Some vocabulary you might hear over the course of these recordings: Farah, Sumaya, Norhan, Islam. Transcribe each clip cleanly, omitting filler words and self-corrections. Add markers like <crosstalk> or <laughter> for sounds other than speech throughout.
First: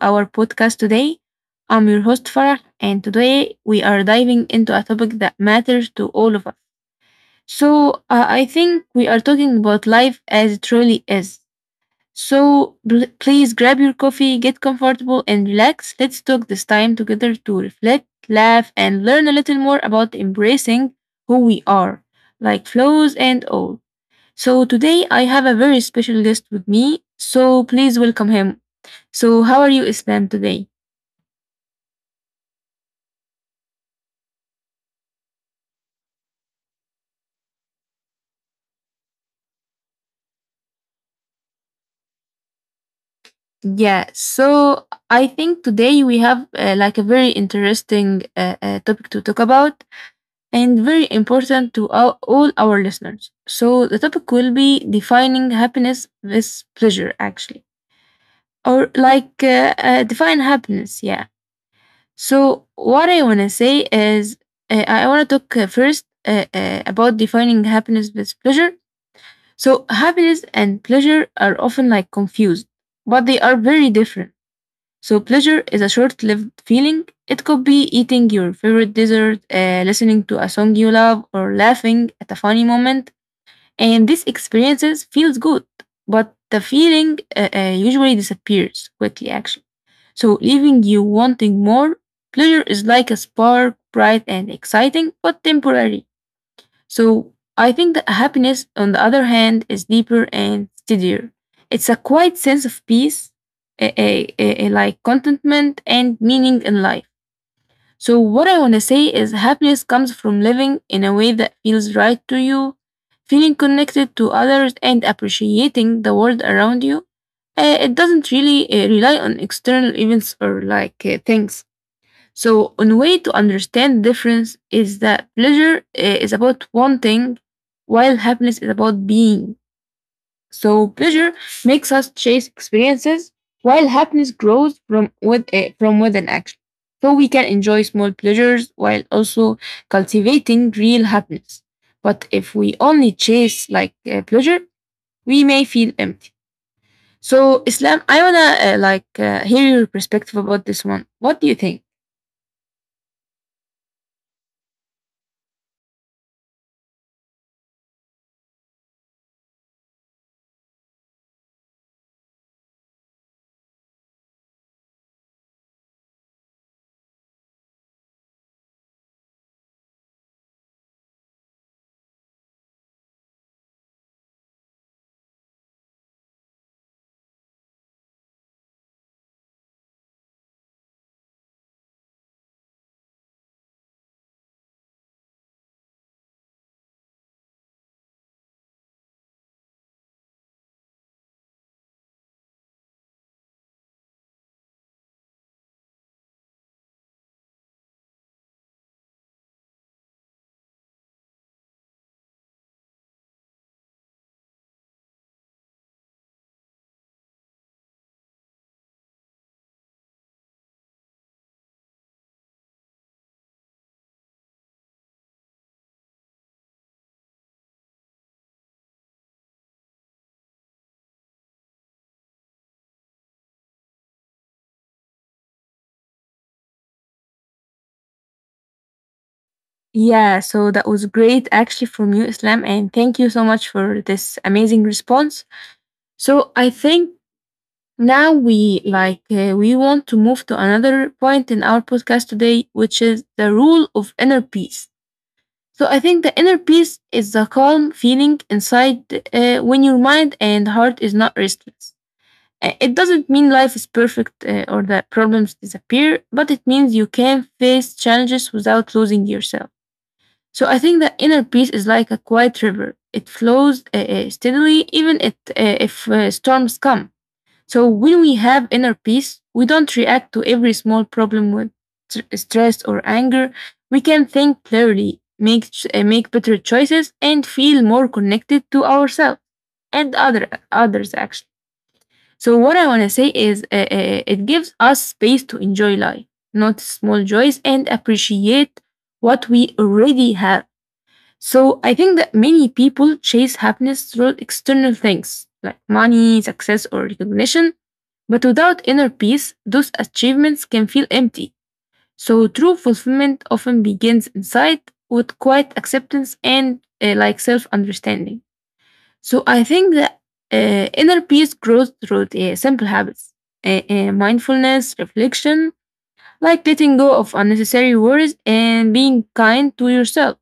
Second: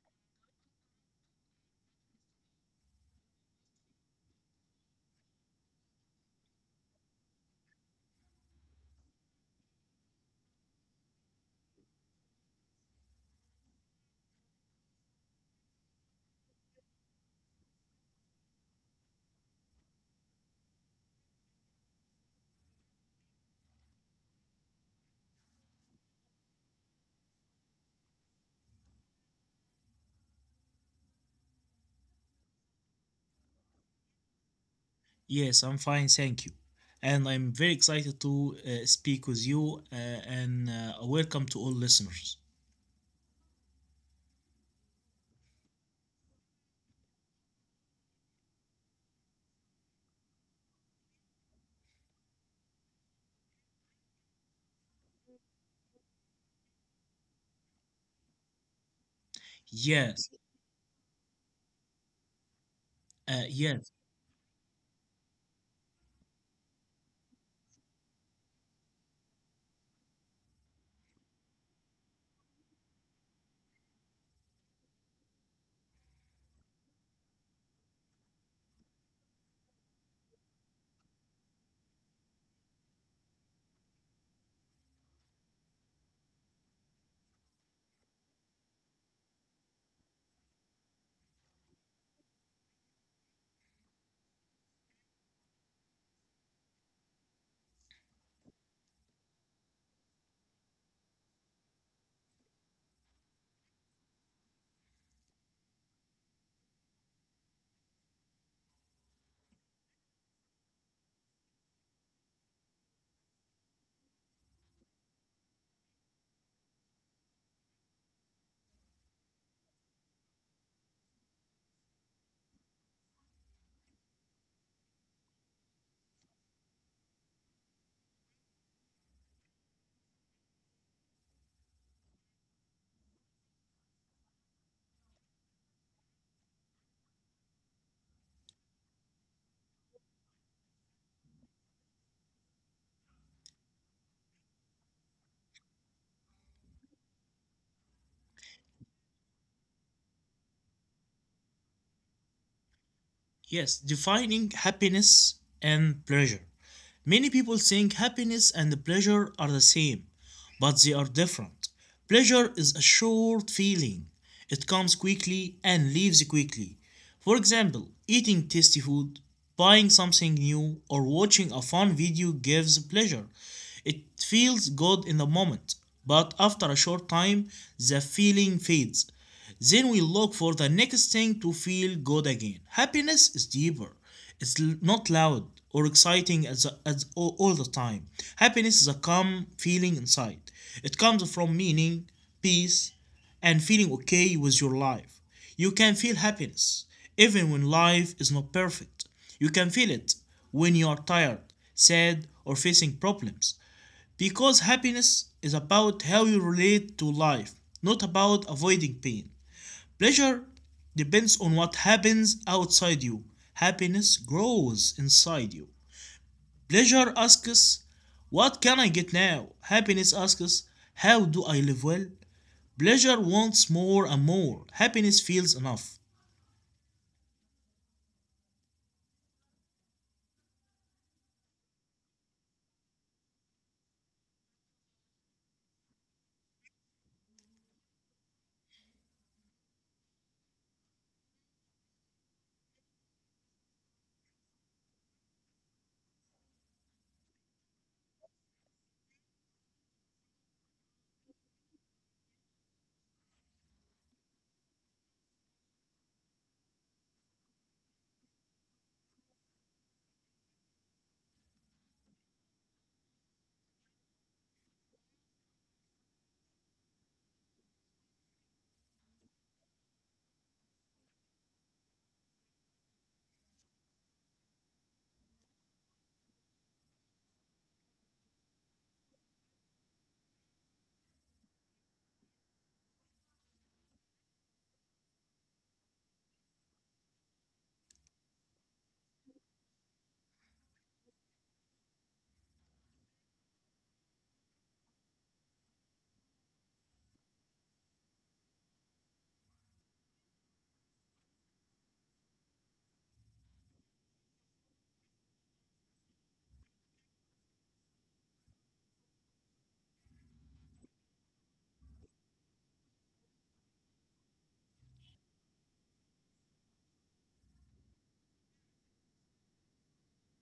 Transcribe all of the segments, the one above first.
our podcast today. I'm your host Farah, and today we are diving into a topic that matters to all of us. I think we are talking about life as it truly is. So, please grab your coffee, get comfortable, and relax. Let's talk this time together to reflect, laugh, and learn a little more about embracing who we are, like flaws and all. So, today I have a very special guest with me. So, please welcome him. So, how are you, Islam, today? Yes, I'm fine, thank you. And I'm very excited to speak with you and welcome to all listeners. Yeah, so I think today we have like a very interesting topic to talk about, and very important to all our listeners. So, the topic will be defining happiness with pleasure, actually, or like Yes, define happiness. Yeah. So, what I want uh, to say yes, is I want to talk first about defining happiness with pleasure. So, happiness and pleasure are often like confused, but they are very different. So, pleasure is a short lived feeling. It could be eating your favorite dessert, listening to a song you love, or laughing at a funny moment. And these experiences feels good, but the feeling usually disappears quickly, actually. So, leaving you wanting more, pleasure is like a spark, bright and exciting, but temporary. So I think that happiness, on the other hand, is deeper and steadier. It's a quiet sense of peace, a like contentment and meaning in life. So what I want to say is happiness comes from living in a way that feels right to you, feeling connected to others and appreciating the world around you. It doesn't really rely on external events or like things. So, one way to understand the difference is that pleasure is about wanting, while happiness is about being. So, pleasure makes us chase experiences, while happiness grows from within action. So, we can enjoy small pleasures while also cultivating real happiness. But if we only chase like pleasure, we may feel empty. So, Islam, I wanna like hear your perspective about this one. What do you think? yes. Defining happiness and pleasure. Many people think happiness and pleasure are the same, but they are different. Pleasure is a short feeling, it comes quickly and leaves quickly. For example, eating tasty food, buying something new, or watching a fun video gives pleasure. It feels good in the moment, but after a short time, the feeling fades, then we look for the next thing to feel good again. Happiness is deeper. It's not loud or exciting all the time. Happiness is a calm feeling inside. It comes from meaning, peace, and feeling okay with your life. You can feel happiness even when life is not perfect. You can feel it when you are tired, sad, or facing problems. Because happiness is about how you relate to life, not about avoiding pain. Pleasure depends on what happens outside you. Happiness grows inside you. Pleasure asks, what can I get now? Happiness asks, how do I live well? Pleasure wants more and more. Happiness feels enough. Yeah, so that was great actually from you, Islam, and thank you so much for this amazing response. So I think now we want to move to another point in our podcast today, which is the rule of inner peace. So I think the inner peace is the calm feeling inside when your mind and heart is not restless. It doesn't mean life is perfect or that problems disappear, but it means you can face challenges without losing yourself. So I think the inner peace is like a quiet river. It flows steadily, even if storms come. So when we have inner peace, we don't react to every small problem with stress or anger. We can think clearly, make better choices, and feel more connected to ourselves and others actually. So what I want to say is, it gives us space to enjoy life, not small joys, and appreciate what we already have. So I think that many people chase happiness through external things like money, success, or recognition. But without inner peace, those achievements can feel empty. So true fulfillment often begins inside with quiet acceptance and like self understanding. So I think that inner peace grows through the simple habits, mindfulness, reflection, like letting go of unnecessary worries and being kind to yourself.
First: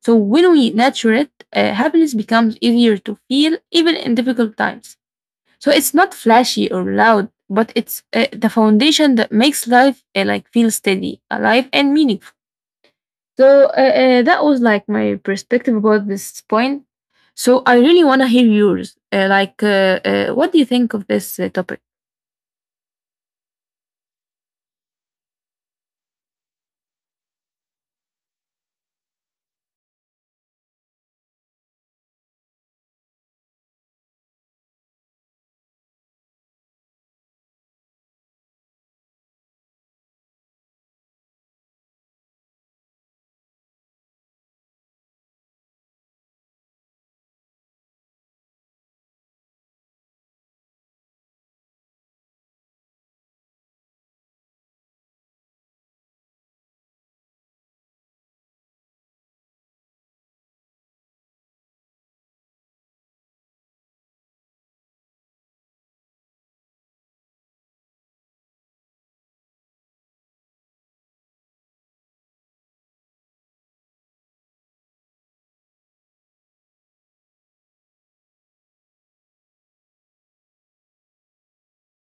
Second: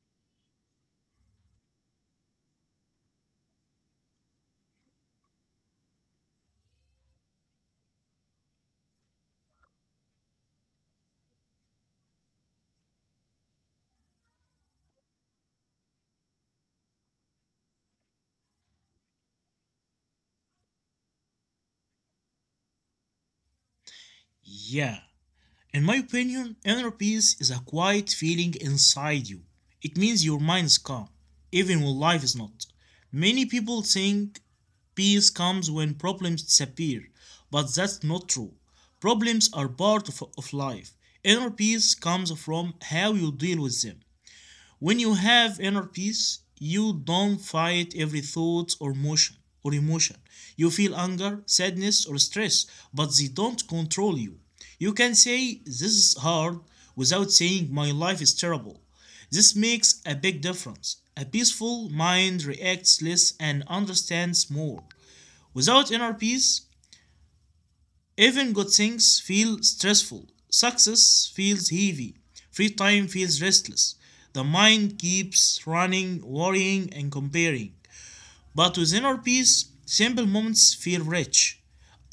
So when we nurture it, happiness becomes easier to feel even in difficult times. So it's not flashy or loud, but it's the foundation that makes life like feel steady, alive, and meaningful. So that was like my perspective about this point. So I really want to hear yours. What do you think of this topic? Yeah. In my opinion, inner peace is a quiet feeling inside you. It means your mind is calm, even when life is not. Many people think peace comes when problems disappear, but that's not true. Problems are part of life. Inner peace comes from how you deal with them. When you have inner peace, you don't fight every thought or motion or emotion. You feel anger, sadness, or stress, but they don't control you. You can say this is hard without saying my life is terrible. This makes a big difference. A peaceful mind reacts less and understands more. Without inner peace, even good things feel stressful. Success feels heavy. Free time feels restless. The mind keeps running, worrying, and comparing. But with inner peace, simple moments feel rich.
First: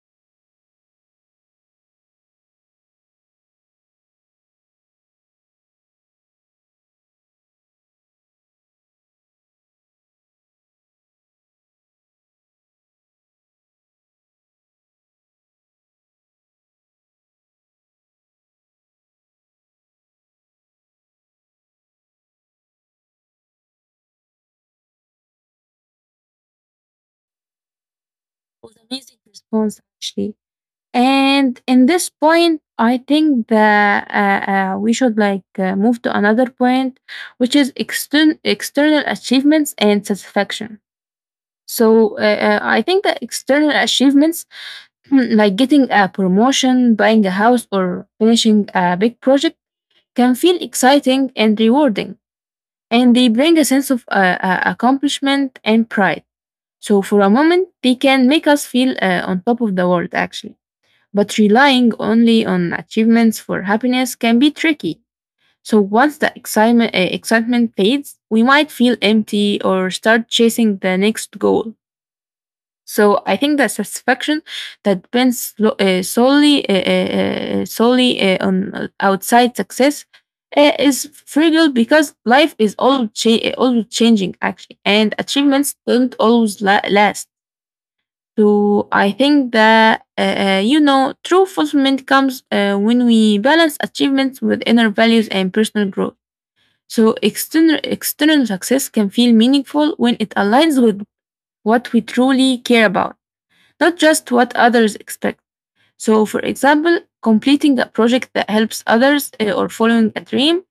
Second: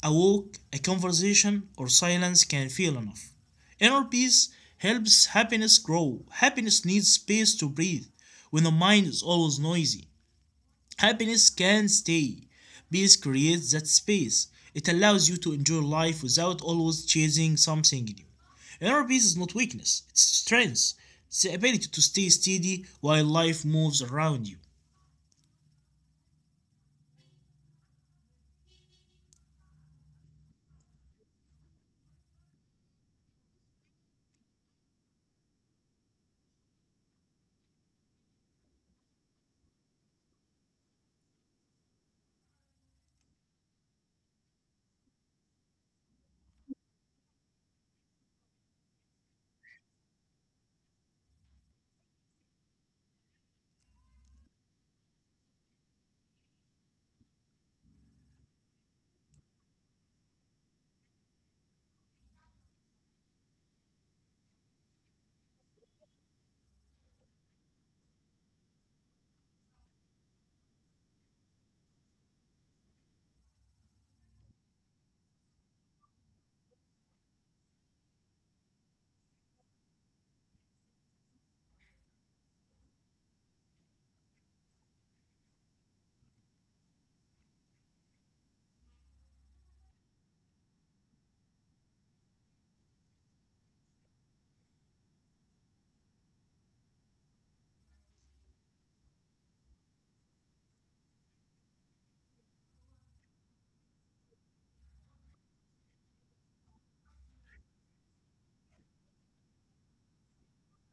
A walk, a conversation, or silence can feel enough. Inner peace helps happiness grow. Happiness needs space to breathe. When the mind is always noisy, happiness can stay. Peace creates that space. It allows you to enjoy life without always chasing something new. Inner peace is not weakness, it's strength. It's the ability to stay steady while life moves around you. It was an amazing response actually. And in this point, I think that we should move to another point, which is external achievements and satisfaction. So I think that external achievements, <clears throat> like getting a promotion, buying a house, or finishing a big project, can feel exciting and rewarding, and they bring a sense of accomplishment and pride. So for a moment, they can make us feel on top of the world, actually. But relying only on achievements for happiness can be tricky. So once the excitement fades, we might feel empty or start chasing the next goal. So I think the satisfaction that depends solely on outside success is fragile because life is always changing actually, and achievements don't always la- last. So I think that you know true fulfillment comes when we balance achievements with inner values and personal growth. So external success can feel meaningful when it aligns with what we truly care about, not just what others expect. So for example, completing a project that helps others or following a dream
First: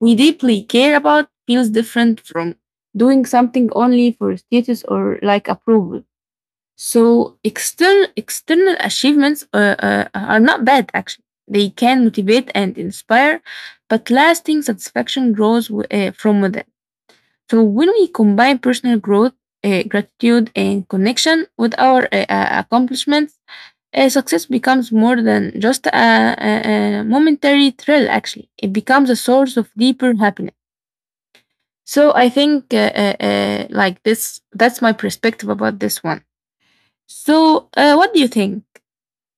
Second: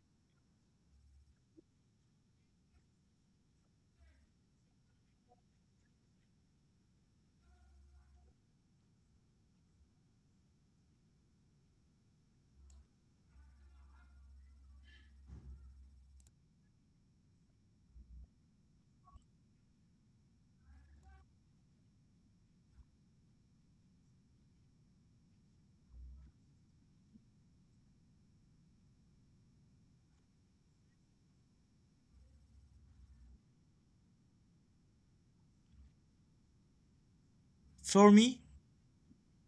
we deeply care about feels different from doing something only for status or like approval. So external achievements are not bad actually. They can motivate and inspire, but lasting satisfaction from within. So when we combine personal growth, gratitude, and connection with our accomplishments, success becomes more than just a momentary thrill. Actually, it becomes a source of deeper happiness. So I think like this. That's my perspective about this one. So For what do you me, think?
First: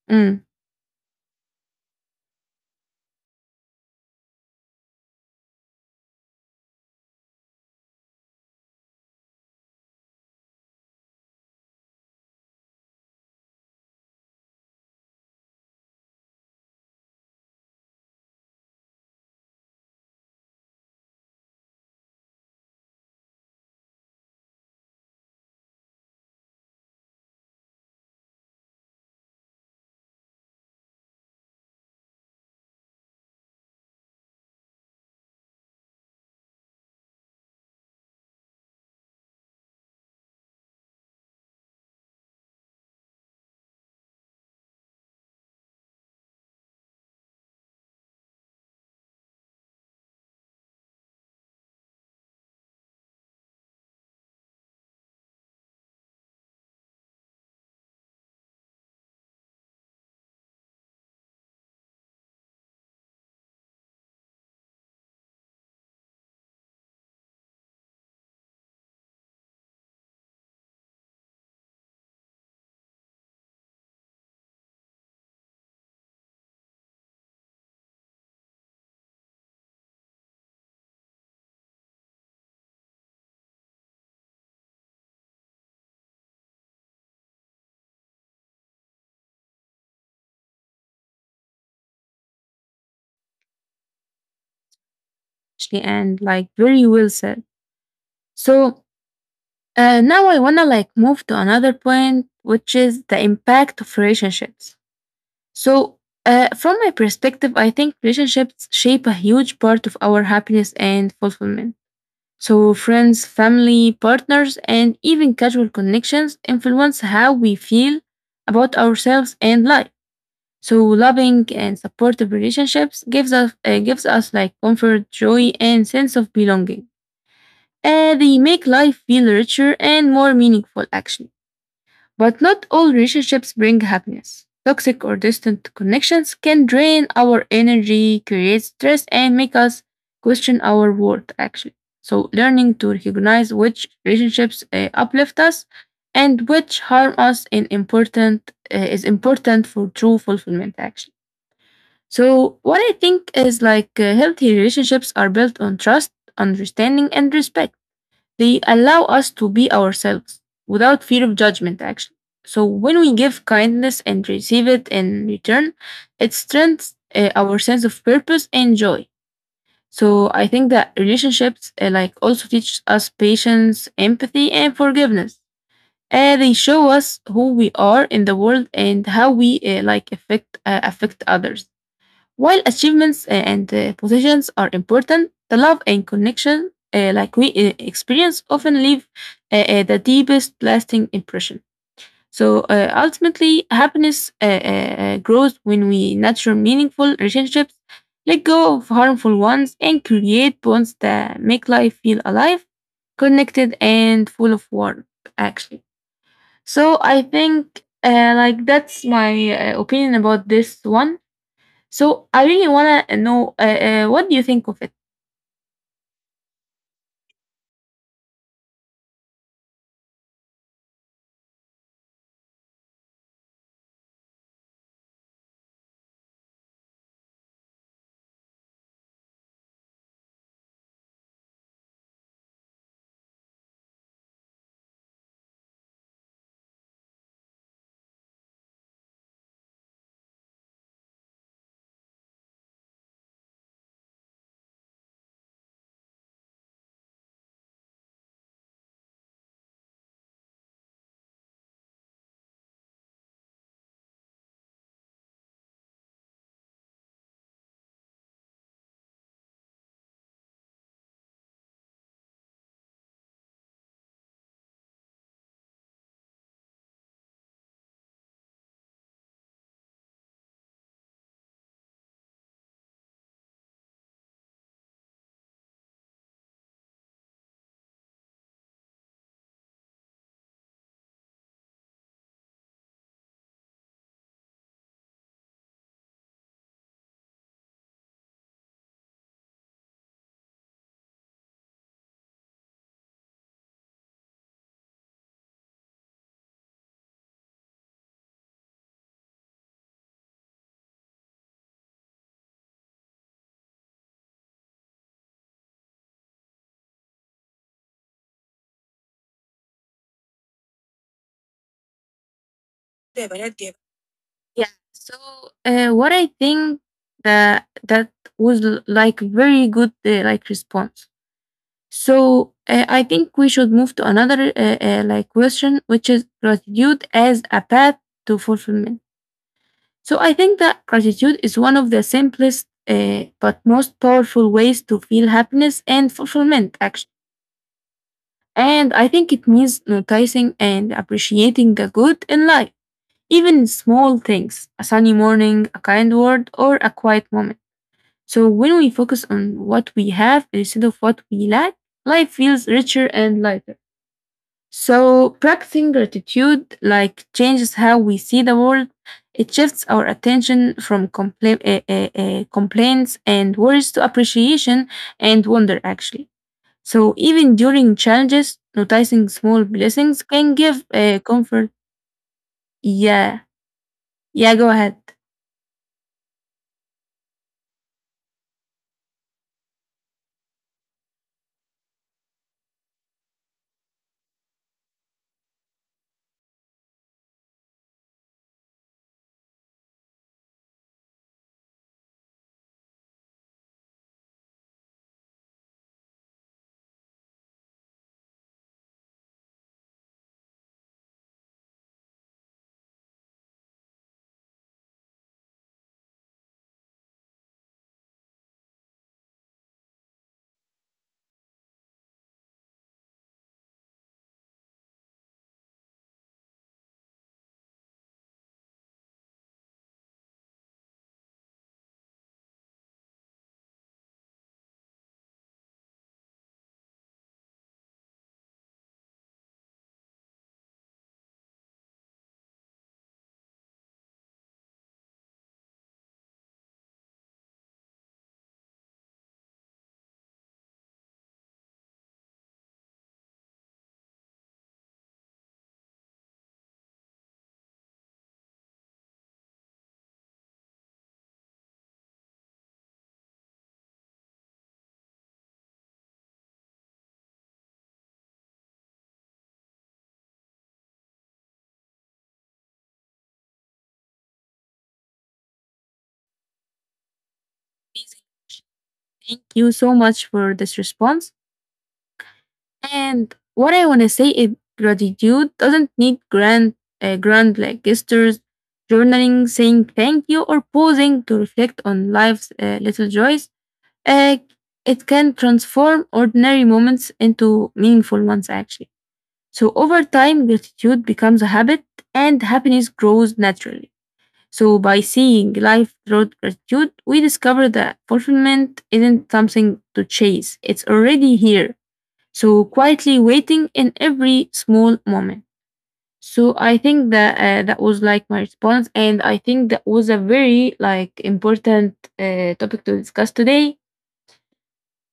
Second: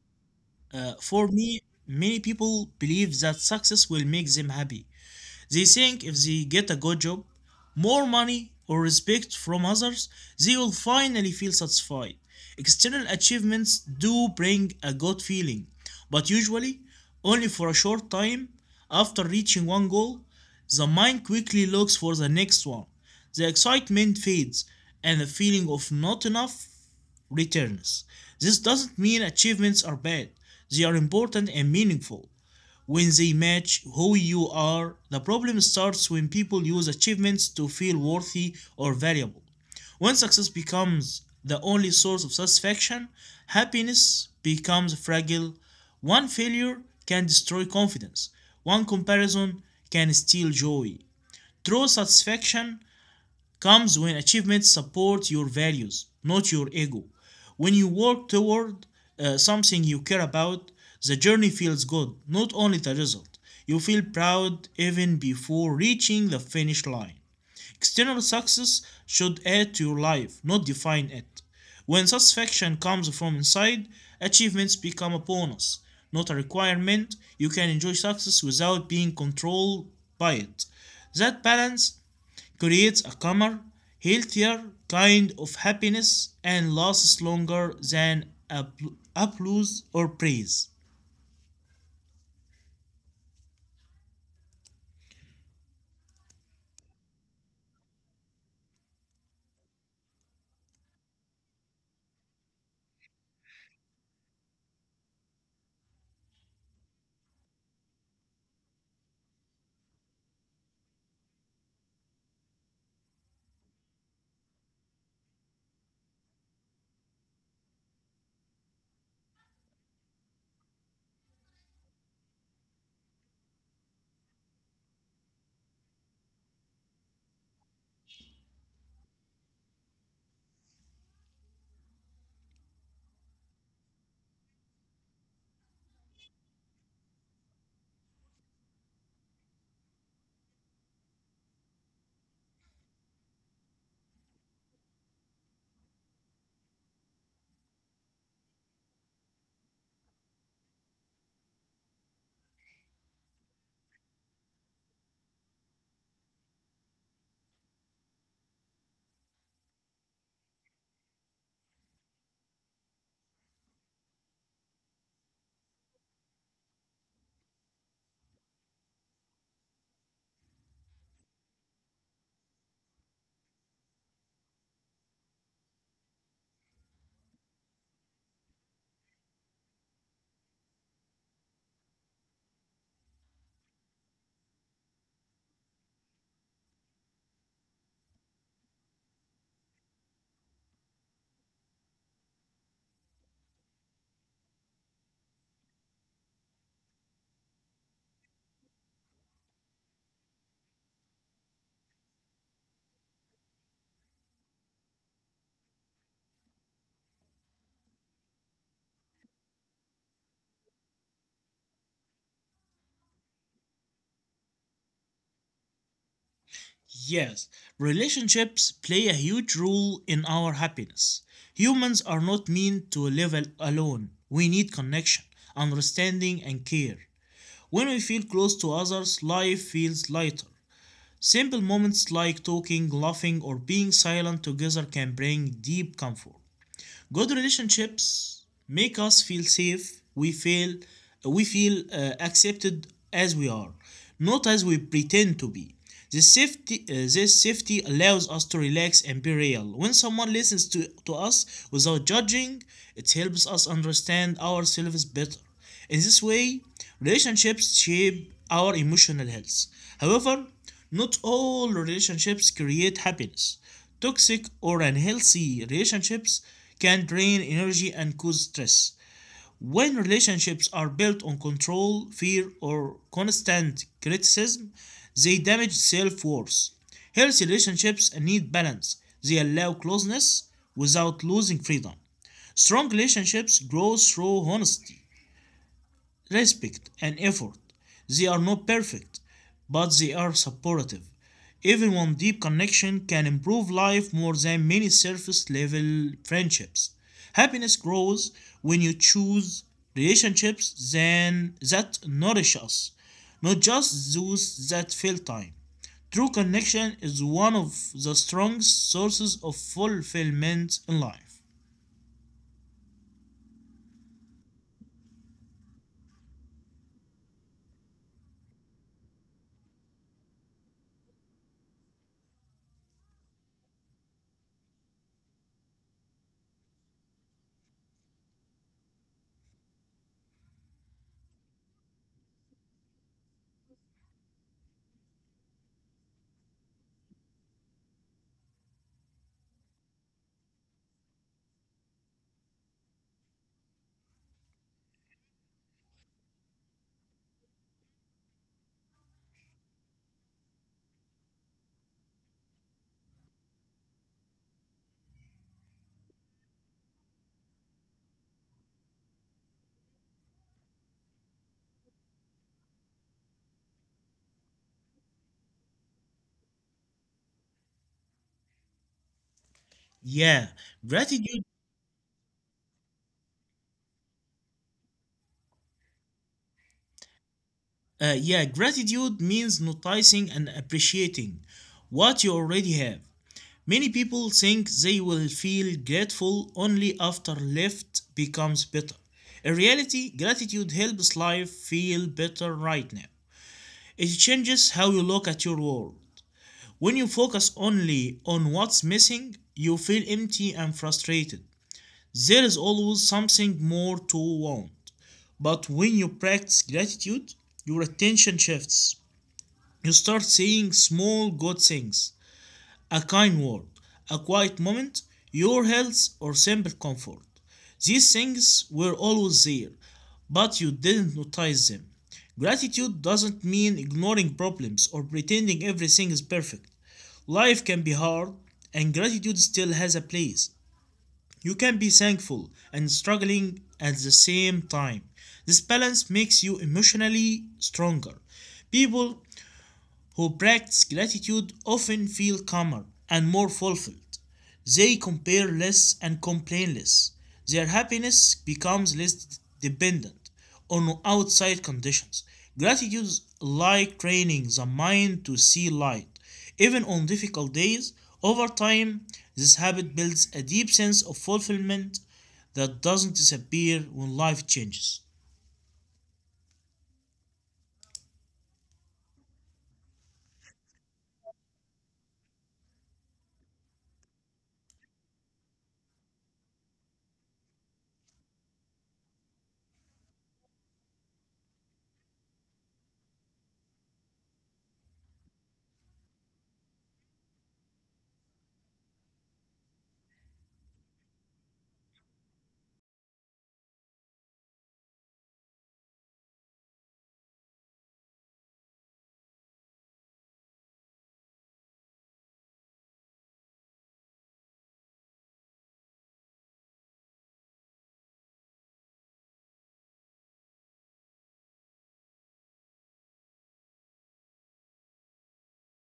Mm, for me, many people believe that success will make them happy. They think if they get a good job, more money, or respect from others, they will finally feel satisfied. External achievements do bring a good feeling, but usually only for a short time. After reaching one goal, the mind quickly looks for the next one. The excitement fades and the feeling of not enough returns. This doesn't mean achievements are bad, they are important and meaningful when they match who you are. The problem starts when people use achievements to feel worthy or valuable. When success becomes the only source of satisfaction, happiness becomes fragile. One failure can destroy confidence. One comparison can steal joy. True satisfaction comes when achievements support your values, not your ego. When you work toward something you care about, the journey feels good, not only the result. You feel proud even before reaching the finish line. External success should add to your life, not define it. When satisfaction comes from inside, achievements become a bonus, not a requirement. You can enjoy success without being controlled by it. That balance creates a calmer, healthier kind of happiness and lasts longer than applause or praise. actually, and like very well said. So now I wanna like move to another point, which is the impact of relationships. So from my perspective, I think relationships shape a huge part of our happiness and fulfillment. So friends, family, partners, and even casual connections influence how we feel about ourselves and life. So loving and supportive relationships gives us like comfort, joy, and sense of belonging. They make life feel richer and more meaningful, actually. But not all relationships bring happiness. Toxic or distant connections can drain our energy, create stress, and make us question our worth, actually. So, learning to recognize which relationships uplift us and which harm us is important for true fulfillment, actually. So, what I think is healthy relationships are built on trust, understanding, and respect. They allow us to be ourselves without fear of judgment, actually. So when we give kindness and receive it in return, it strengthens our sense of purpose and joy. So I think that relationships like also teach us patience, empathy, and forgiveness. They show us who we are in the world and how we affect others. While achievements and positions are important, the love and connection, like we experience, often leave the deepest lasting impression. So ultimately, happiness grows when we nurture meaningful relationships, let go of harmful ones, and create bonds that make life feel alive, connected, and full of warmth. Actually, so I think like that's my opinion about this one. So I really want to know what do you think of it? Yes, relationships play a huge role in our happiness. Humans are not meant to live alone. We need connection, understanding, and care. When we feel close to others, life feels lighter. Simple moments like talking, laughing, or being silent together can bring deep comfort. Good relationships make us feel safe. We feel accepted as we are, not as we pretend to be. This safety allows us to relax and be real. When someone listens to us without judging, it helps us understand ourselves better. In this way, relationships shape our emotional health. However, not all relationships create happiness. Toxic or unhealthy relationships can drain energy and cause stress. When relationships are built on control, fear, or constant criticism, they damage self worth. Healthy relationships need balance, they allow closeness without losing freedom. Strong relationships grow through honesty, respect, and effort. They are not perfect, but they are supportive. Even one deep connection can improve life more than many surface level friendships. Happiness grows when you choose that nourish us, not just those that fill time. True connection is one of the strongest sources of fulfillment in life. Yeah. So what I think that like very good like response. So I think we should move to another like question, which is gratitude as a path to fulfillment. So I think that gratitude is one of the simplest but most powerful ways to feel happiness and fulfillment. Actually, and I think it means noticing and appreciating the good in life. Even small things, a sunny morning, a kind word, or a quiet moment. So when we focus on what we have instead of what we lack, life feels richer and lighter. So practicing gratitude like changes how we see the world. It shifts our attention from complaints and worries to appreciation and wonder actually. So even during challenges, noticing small Yeah, blessings can gratitude give comfort. Yeah. Yeah, go ahead. Yeah, Gratitude means noticing and appreciating what you already have. Many people think they will feel grateful only after life becomes better. In reality, gratitude helps life feel better right now. It changes how you look at your world. When you focus only on what's missing, you feel empty and frustrated. There is always something more to want. But when you practice gratitude, your attention shifts. You start saying small good things, a kind word, a quiet moment, your health, or simple comfort. These things were always there, but you didn't notice them. Gratitude doesn't mean ignoring problems or pretending everything is perfect. Life can be hard, and gratitude still has a place. You can be thankful and struggling at the same time. This balance makes you emotionally stronger. People who practice gratitude often feel calmer and more fulfilled. They compare less and complain less. Their happiness becomes less dependent on outside conditions. Gratitude is like training the mind to see light, even on difficult days. Over time, this habit builds a deep sense of fulfillment that doesn't disappear when life changes. Thank you so much for this response. And what I want to say is gratitude doesn't need grand like gestures, journaling, saying thank you, or pausing to reflect on life's little joys. Uh, it can transform ordinary moments into meaningful ones, actually. So over time, gratitude becomes a habit, and happiness grows naturally. So, by seeing life through gratitude, we discover that fulfillment isn't something to chase, it's already here. So, quietly waiting in every small moment. So, I think that that was like my response, and I think that was a very like important topic to discuss today.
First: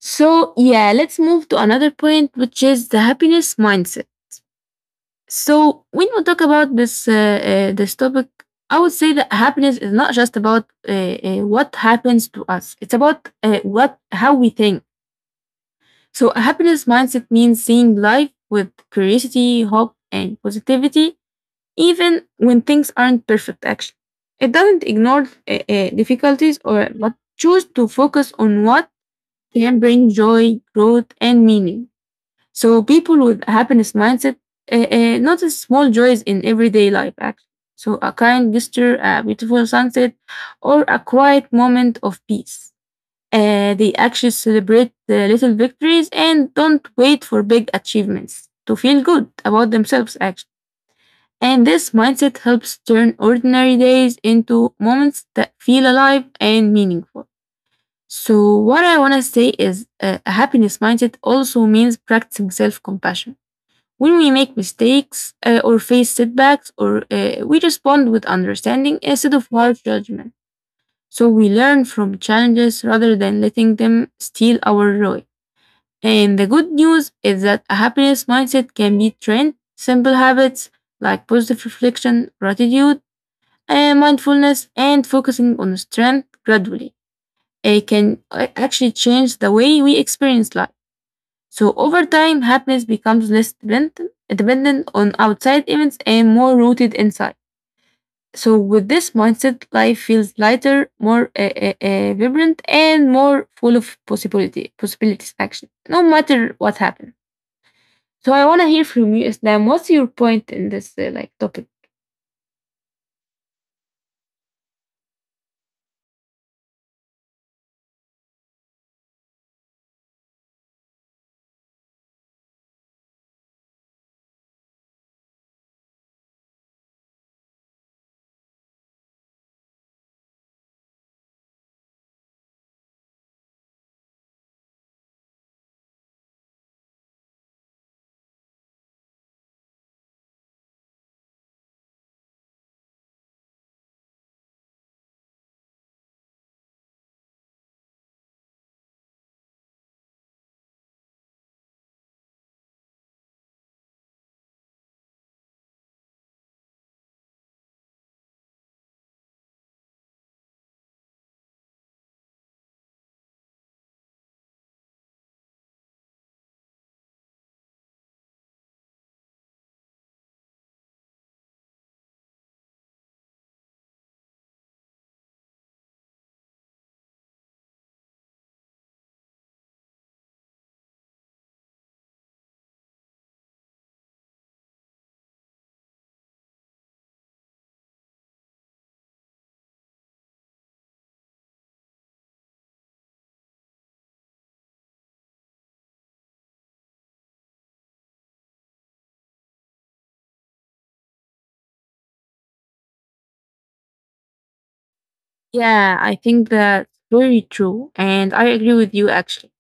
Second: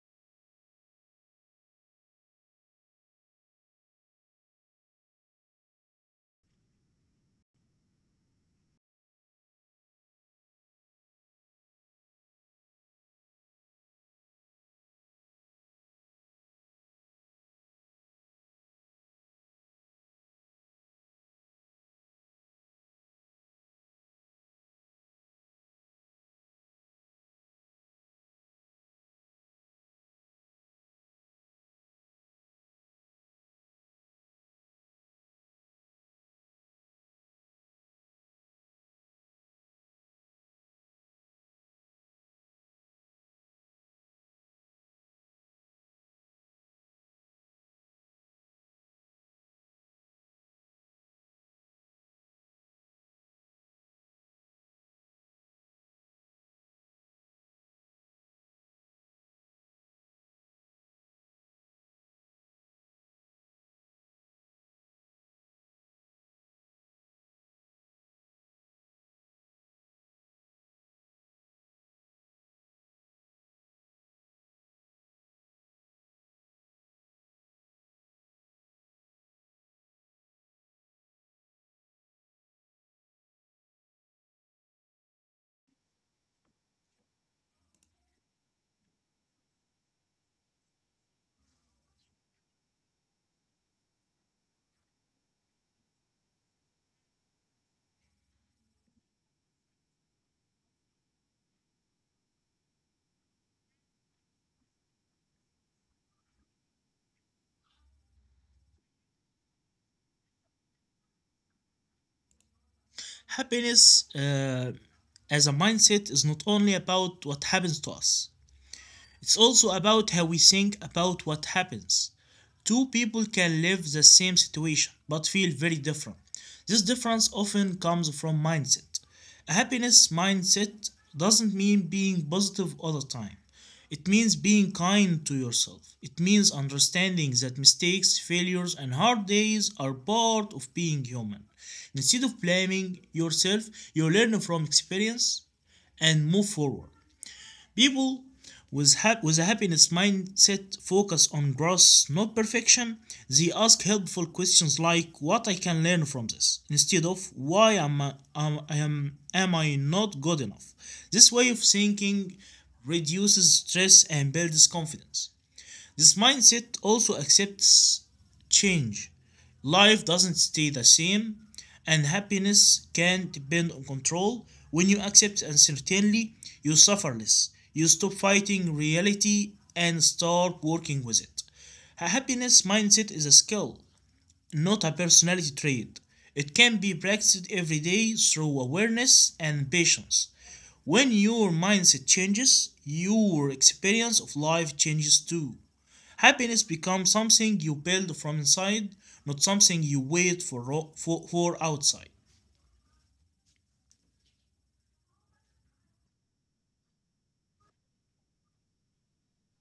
So, yeah, let's move to another point, which is the happiness mindset. So when we talk about this topic, I would say that happiness is not just about what happens to us. It's about what how we think. So a happiness mindset means seeing life with curiosity, hope, and positivity, even when things aren't perfect. Actually, it doesn't ignore difficulties or but choose to focus on what can bring joy, growth, and meaning. So people with happiness mindset notice small joys in everyday life, actually. So a kind gesture, a beautiful sunset, or a quiet moment of peace. They actually celebrate the little victories and don't wait for big achievements to feel good about themselves, actually. And this mindset helps turn ordinary days into moments that feel alive and meaningful. So, what I want to say is a happiness mindset also means practicing self compassion when we make mistakes or face setbacks, or we respond with understanding instead of harsh judgment. So we learn from challenges rather than letting them steal our joy. And the good news is that a happiness mindset can be trained. Simple habits like positive reflection, gratitude, and mindfulness, and focusing on strength gradually. It can actually change the way we experience life. So over time, happiness becomes less dependent on outside events and more rooted inside. So with this mindset, life feels lighter, more vibrant, and more full of possibility possibilities. Action, no matter what happens. So I want to hear from you, Islam. What's your point in this like topic? Happiness as a mindset is not only about what happens to us, it's also about how we think about what happens. Two people can live the same situation but feel very different. This difference often comes from mindset. A happiness mindset doesn't mean being positive all the time. It means being kind to yourself. It means understanding that mistakes, failures, and hard days are part of being human. Instead of blaming yourself, you learn from experience and move forward. People with a happiness mindset focus on growth, not perfection. They ask helpful questions like what I can learn from this, instead of why am I not good enough. This way of thinking reduces stress and builds confidence. This mindset also accepts change. Life doesn't stay the same, and happiness can depend on control. When you accept uncertainty, you suffer less. You stop fighting reality and start working with it. A happiness mindset is a skill, not a personality trait. It can be practiced every day through awareness and patience. When your mindset changes, your experience of life changes too. Happiness becomes something you build from inside, not something you wait for outside. Yeah, I think that's very true, and I agree with you actually.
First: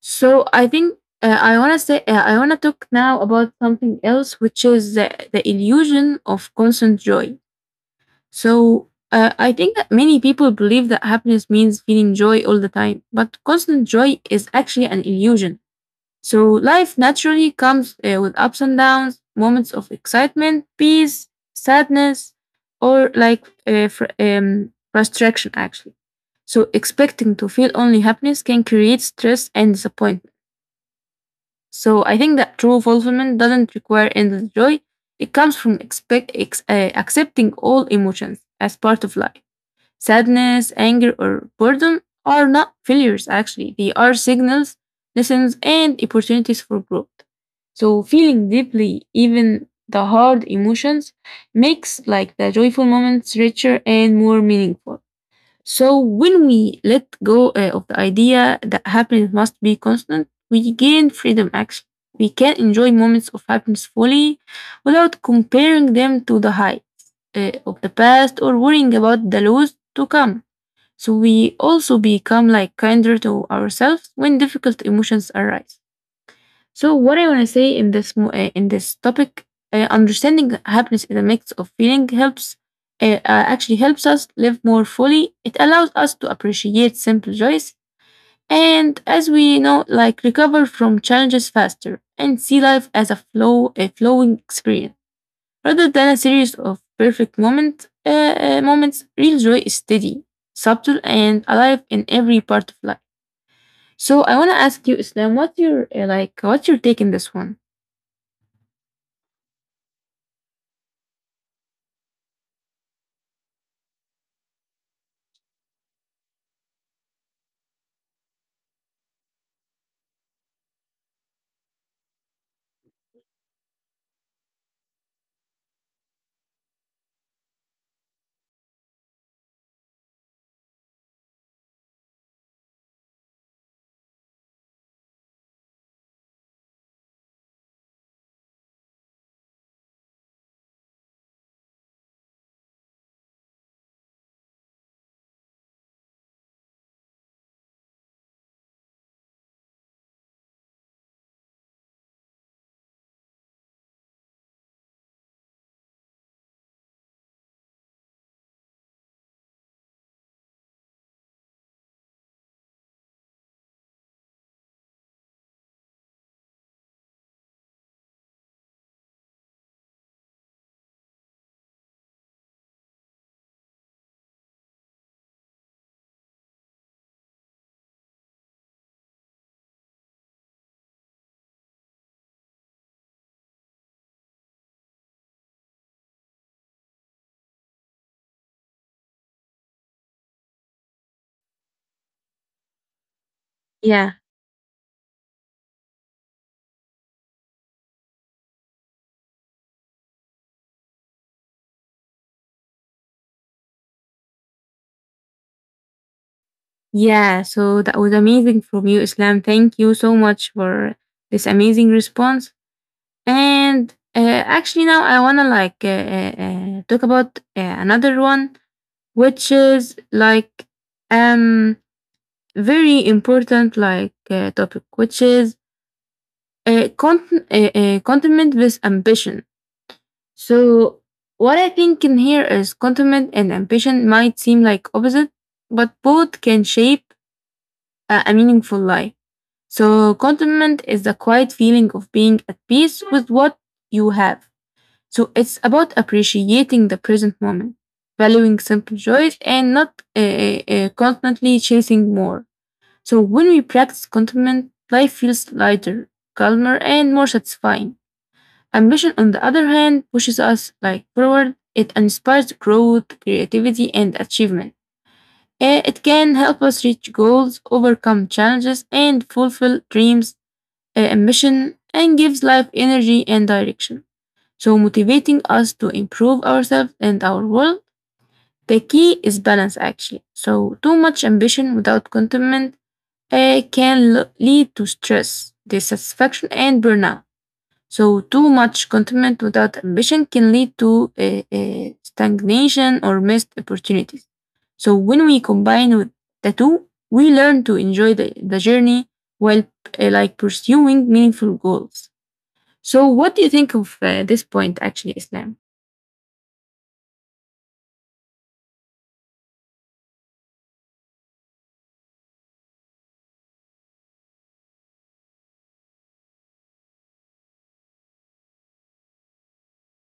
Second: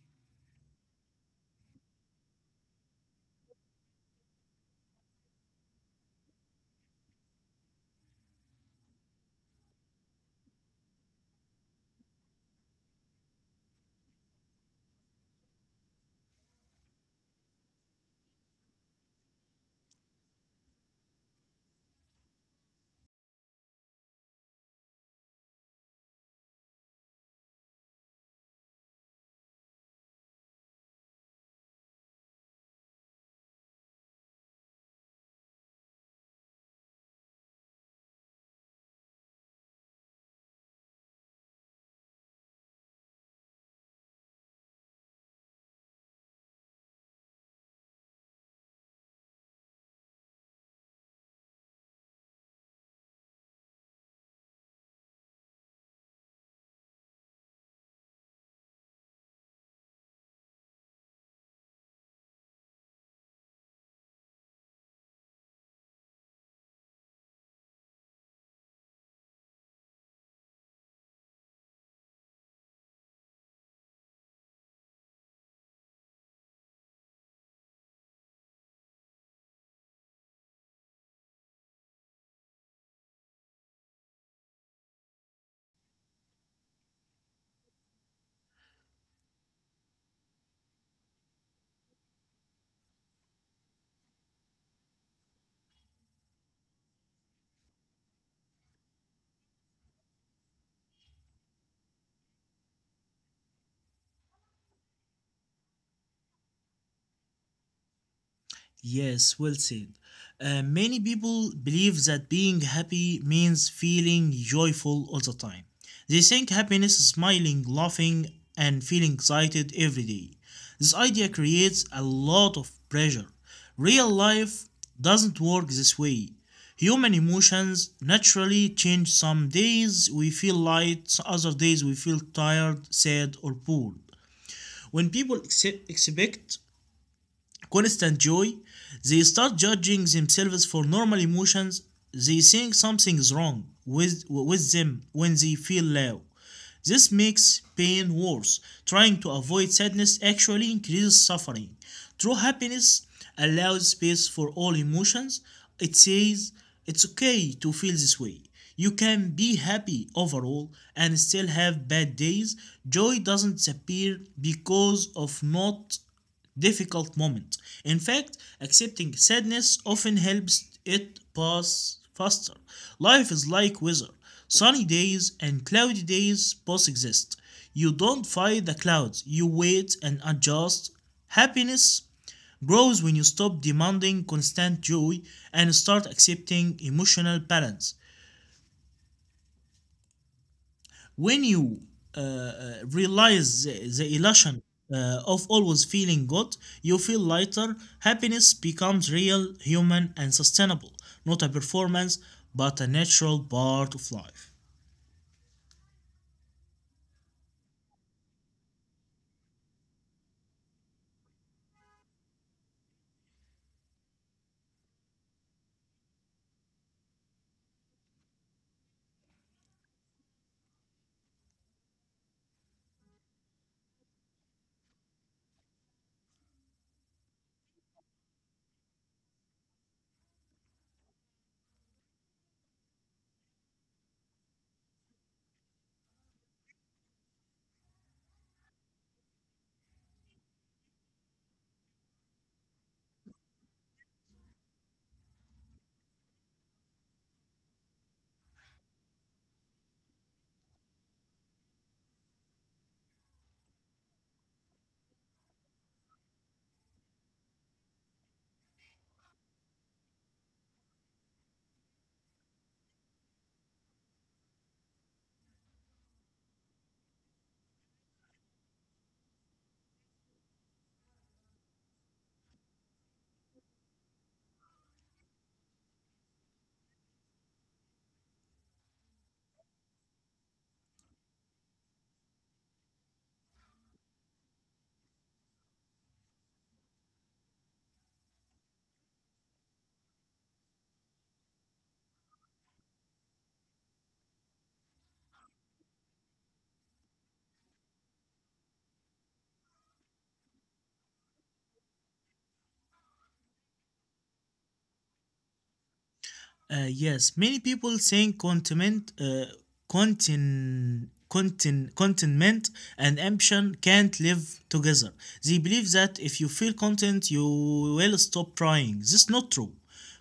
So I think I want to say I want to talk now about something else, which is the illusion of constant joy. So I think that many people believe that happiness means feeling joy all the time, but constant joy is actually an illusion. So life naturally comes with ups and downs, moments of excitement, peace, sadness, or like frustration actually. So expecting to feel only happiness can create stress and disappointment. So I think that true fulfillment doesn't require endless joy. It comes from accepting all emotions as part of life. Sadness, anger, or boredom are not failures, actually. They are signals, lessons, and opportunities for growth. So feeling deeply, even the hard emotions, makes like the joyful moments richer and more meaningful. So when we let go of the idea that happiness must be constant, we gain freedom actually. We can enjoy moments of happiness fully without comparing them to the highs of the past or worrying about the lows to come. So we also become like kinder to ourselves when difficult emotions arise. So what I want to say in this topic, understanding happiness in a mix of feeling helps actually helps us live more fully. It allows us to appreciate simple joys and, as we know, like recover from challenges faster and see life as a flowing experience rather than a series of perfect moment moments. Real joy is steady, subtle, and alive in every part of life. So I want to ask you, Islam, what's your like, what's your take in this one? Yes, well said. Many people believe that being happy means feeling joyful all the time. They think happiness is smiling, laughing, and feeling excited every day. This idea creates a lot of pressure. Real life doesn't work this way. Human emotions naturally change. Some days we feel light, other days we feel tired, sad, or bored. When people expect constant joy, they start judging themselves for normal emotions. They think something's wrong with them when they feel low. This makes pain worse. Trying to avoid sadness actually increases suffering. True happiness allows space for all emotions. It says it's okay to feel this way. You can be happy overall and still have bad days. Joy doesn't disappear because of not difficult moment. In fact, accepting sadness often helps it pass faster. Life is like weather. Sunny days and cloudy days both exist. You don't fight the clouds, you wait and adjust. Happiness grows when you stop demanding constant joy and start accepting emotional balance. When you realize the Yeah, illusion of always feeling good, you feel lighter. Happiness becomes real, human, and sustainable, not a performance, but a natural part of life. yeah. So that was amazing from you, Islam. Thank you so much for this amazing response. And actually, now I wanna like talk about another one, which is like um very important like topic, which is contentment with ambition. So what I think in here is contentment and ambition might seem like opposite, but both can shape a meaningful life. So contentment is the quiet feeling of being at peace with what you have. So it's about appreciating the present moment, valuing simple joys, and not constantly chasing more. So when we practice contentment, life feels lighter, calmer, and more satisfying. Ambition, on the other hand, pushes us like forward. It inspires growth, creativity, and achievement. It can help us reach goals, overcome challenges, and fulfill dreams, ambition, and gives life energy and direction so motivating us to improve ourselves and our world. The key is balance, actually. So, too much ambition without contentment can lead to stress, dissatisfaction, and burnout. So, too much contentment without ambition can lead to stagnation or missed opportunities. So, when we combine with the two, we learn to enjoy the journey while like pursuing meaningful goals. So, what do you think of this point, actually, Islam? Yes, many people saying contentment and ambition can't live together. They believe that if you feel content, you will stop trying. This is not true.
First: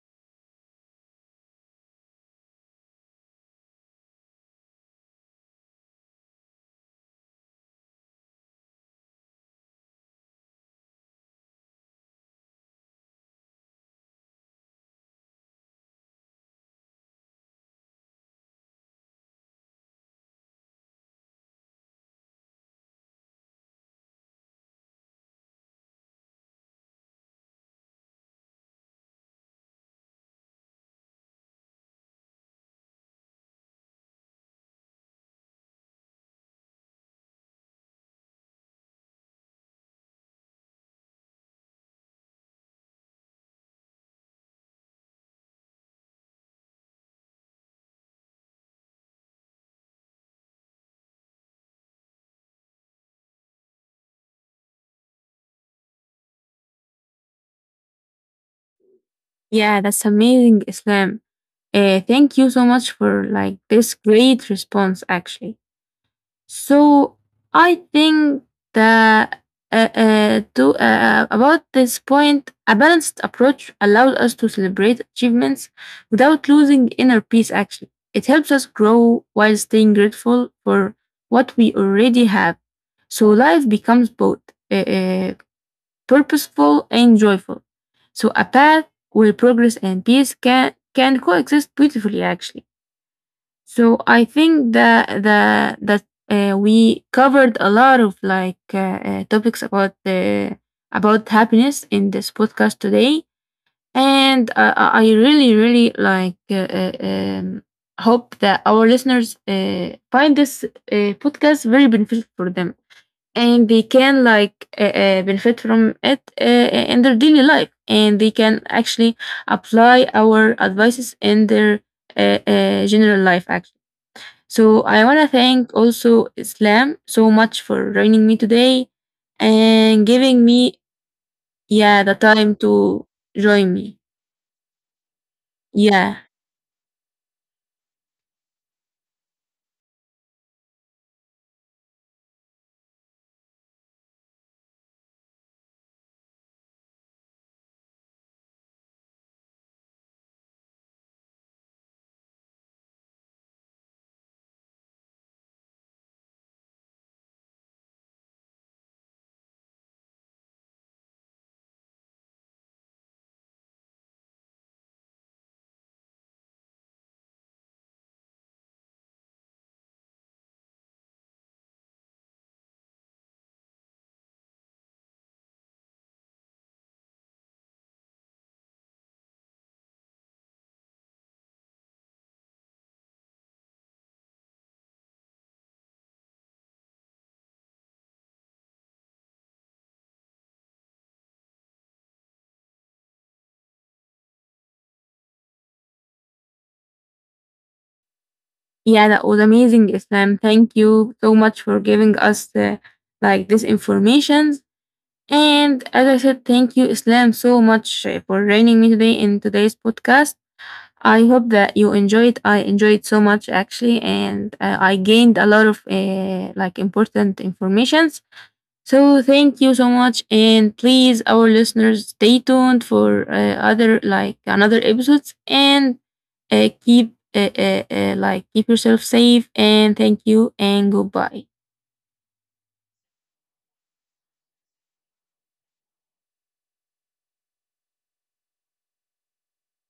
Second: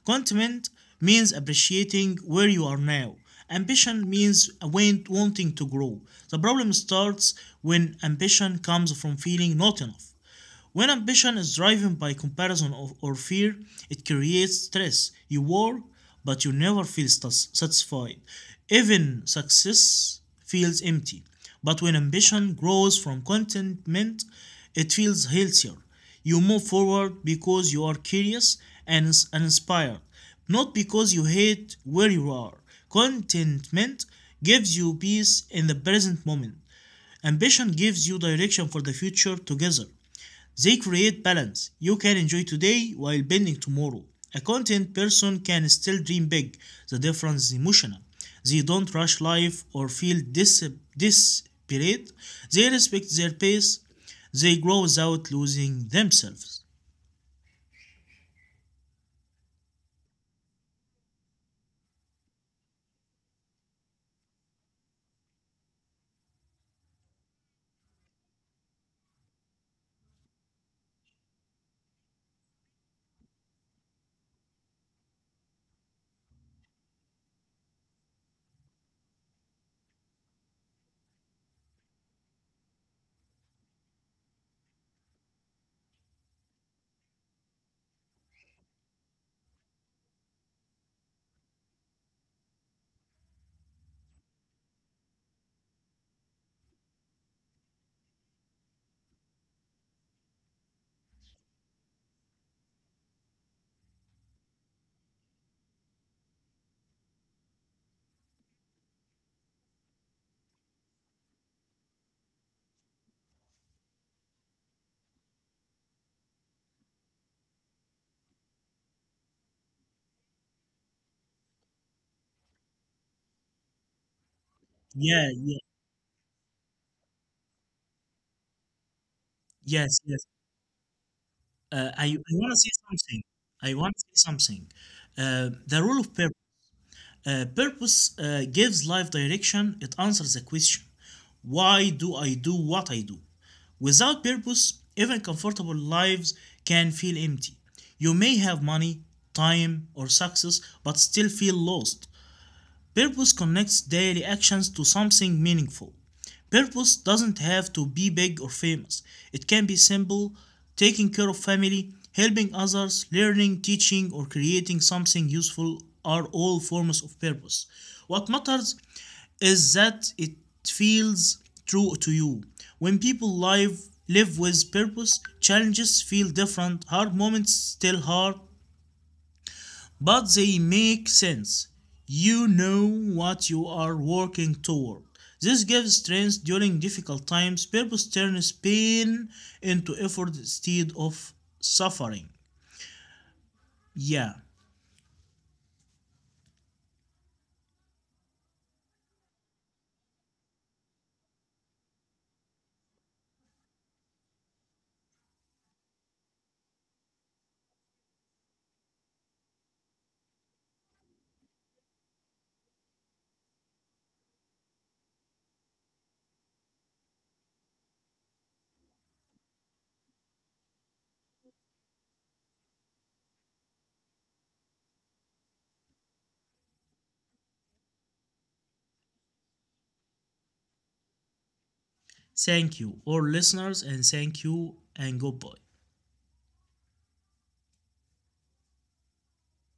Contentment means appreciating where you are now. Ambition means wanting to grow. The problem starts when ambition comes from feeling not enough. When ambition is driven by comparison or fear, it creates stress. You work, but you never feel satisfied. Even success feels empty. But when ambition grows from contentment, it feels healthier. You move forward because you are curious and inspired, not because you hate where you are. Contentment gives you peace in the present moment. Ambition gives you direction for the future together. They create balance. You can enjoy today while bending tomorrow. A content person can still dream big. The difference is emotional. They don't rush life or feel desperate. They respect their pace. They grow without losing themselves. Yeah, that's amazing, Islam. Thank you so much for like this great response, actually. So I think that to about this point, a balanced approach allows us to celebrate achievements without losing inner peace. Actually, it helps us grow while staying grateful for what we already have. So life becomes both uh, uh, purposeful and joyful. So a path where progress and peace can coexist beautifully, actually. So I think that the that we covered a lot of like topics about the about happiness in this podcast today, and uh, I really really like hope that our listeners find this podcast very beneficial for them and they can like benefit from it in their daily life, and they can actually apply our advices in their general life actually. So I want to Yeah, thank yeah, also Islam so much for joining me today and yes, giving yes. me yeah Uh, the I, I time want to say to something. join I me. want to say something. The role Yeah, of purpose. Purpose gives life direction. It answers the question, why do I do what I do? Without purpose, even comfortable lives can feel empty. You may have money, time, or success, but still feel lost. Purpose connects daily actions to something meaningful. Purpose doesn't have to be big or famous. It can be simple, taking care of family, helping others, learning, teaching, or creating something useful are all forms of purpose. What matters is that it feels true to you. When people live with purpose, challenges feel different, hard moments still hard, but they make sense. You know what you are working toward. This gives strength during difficult times. Purpose turns pain into effort instead of suffering. Yeah. yeah, that was amazing, Islam. Thank you so much for giving us the, like this information. And as I said, thank you, Islam, so much for joining me today in today's podcast. I hope that you enjoyed. I enjoyed so much actually, and I gained a lot of like important informations. So thank you so much, and please, our listeners, stay tuned for other like another episodes, and keep like keep yourself safe. And thank you, and goodbye. Thank you, all listeners, and thank you, and goodbye.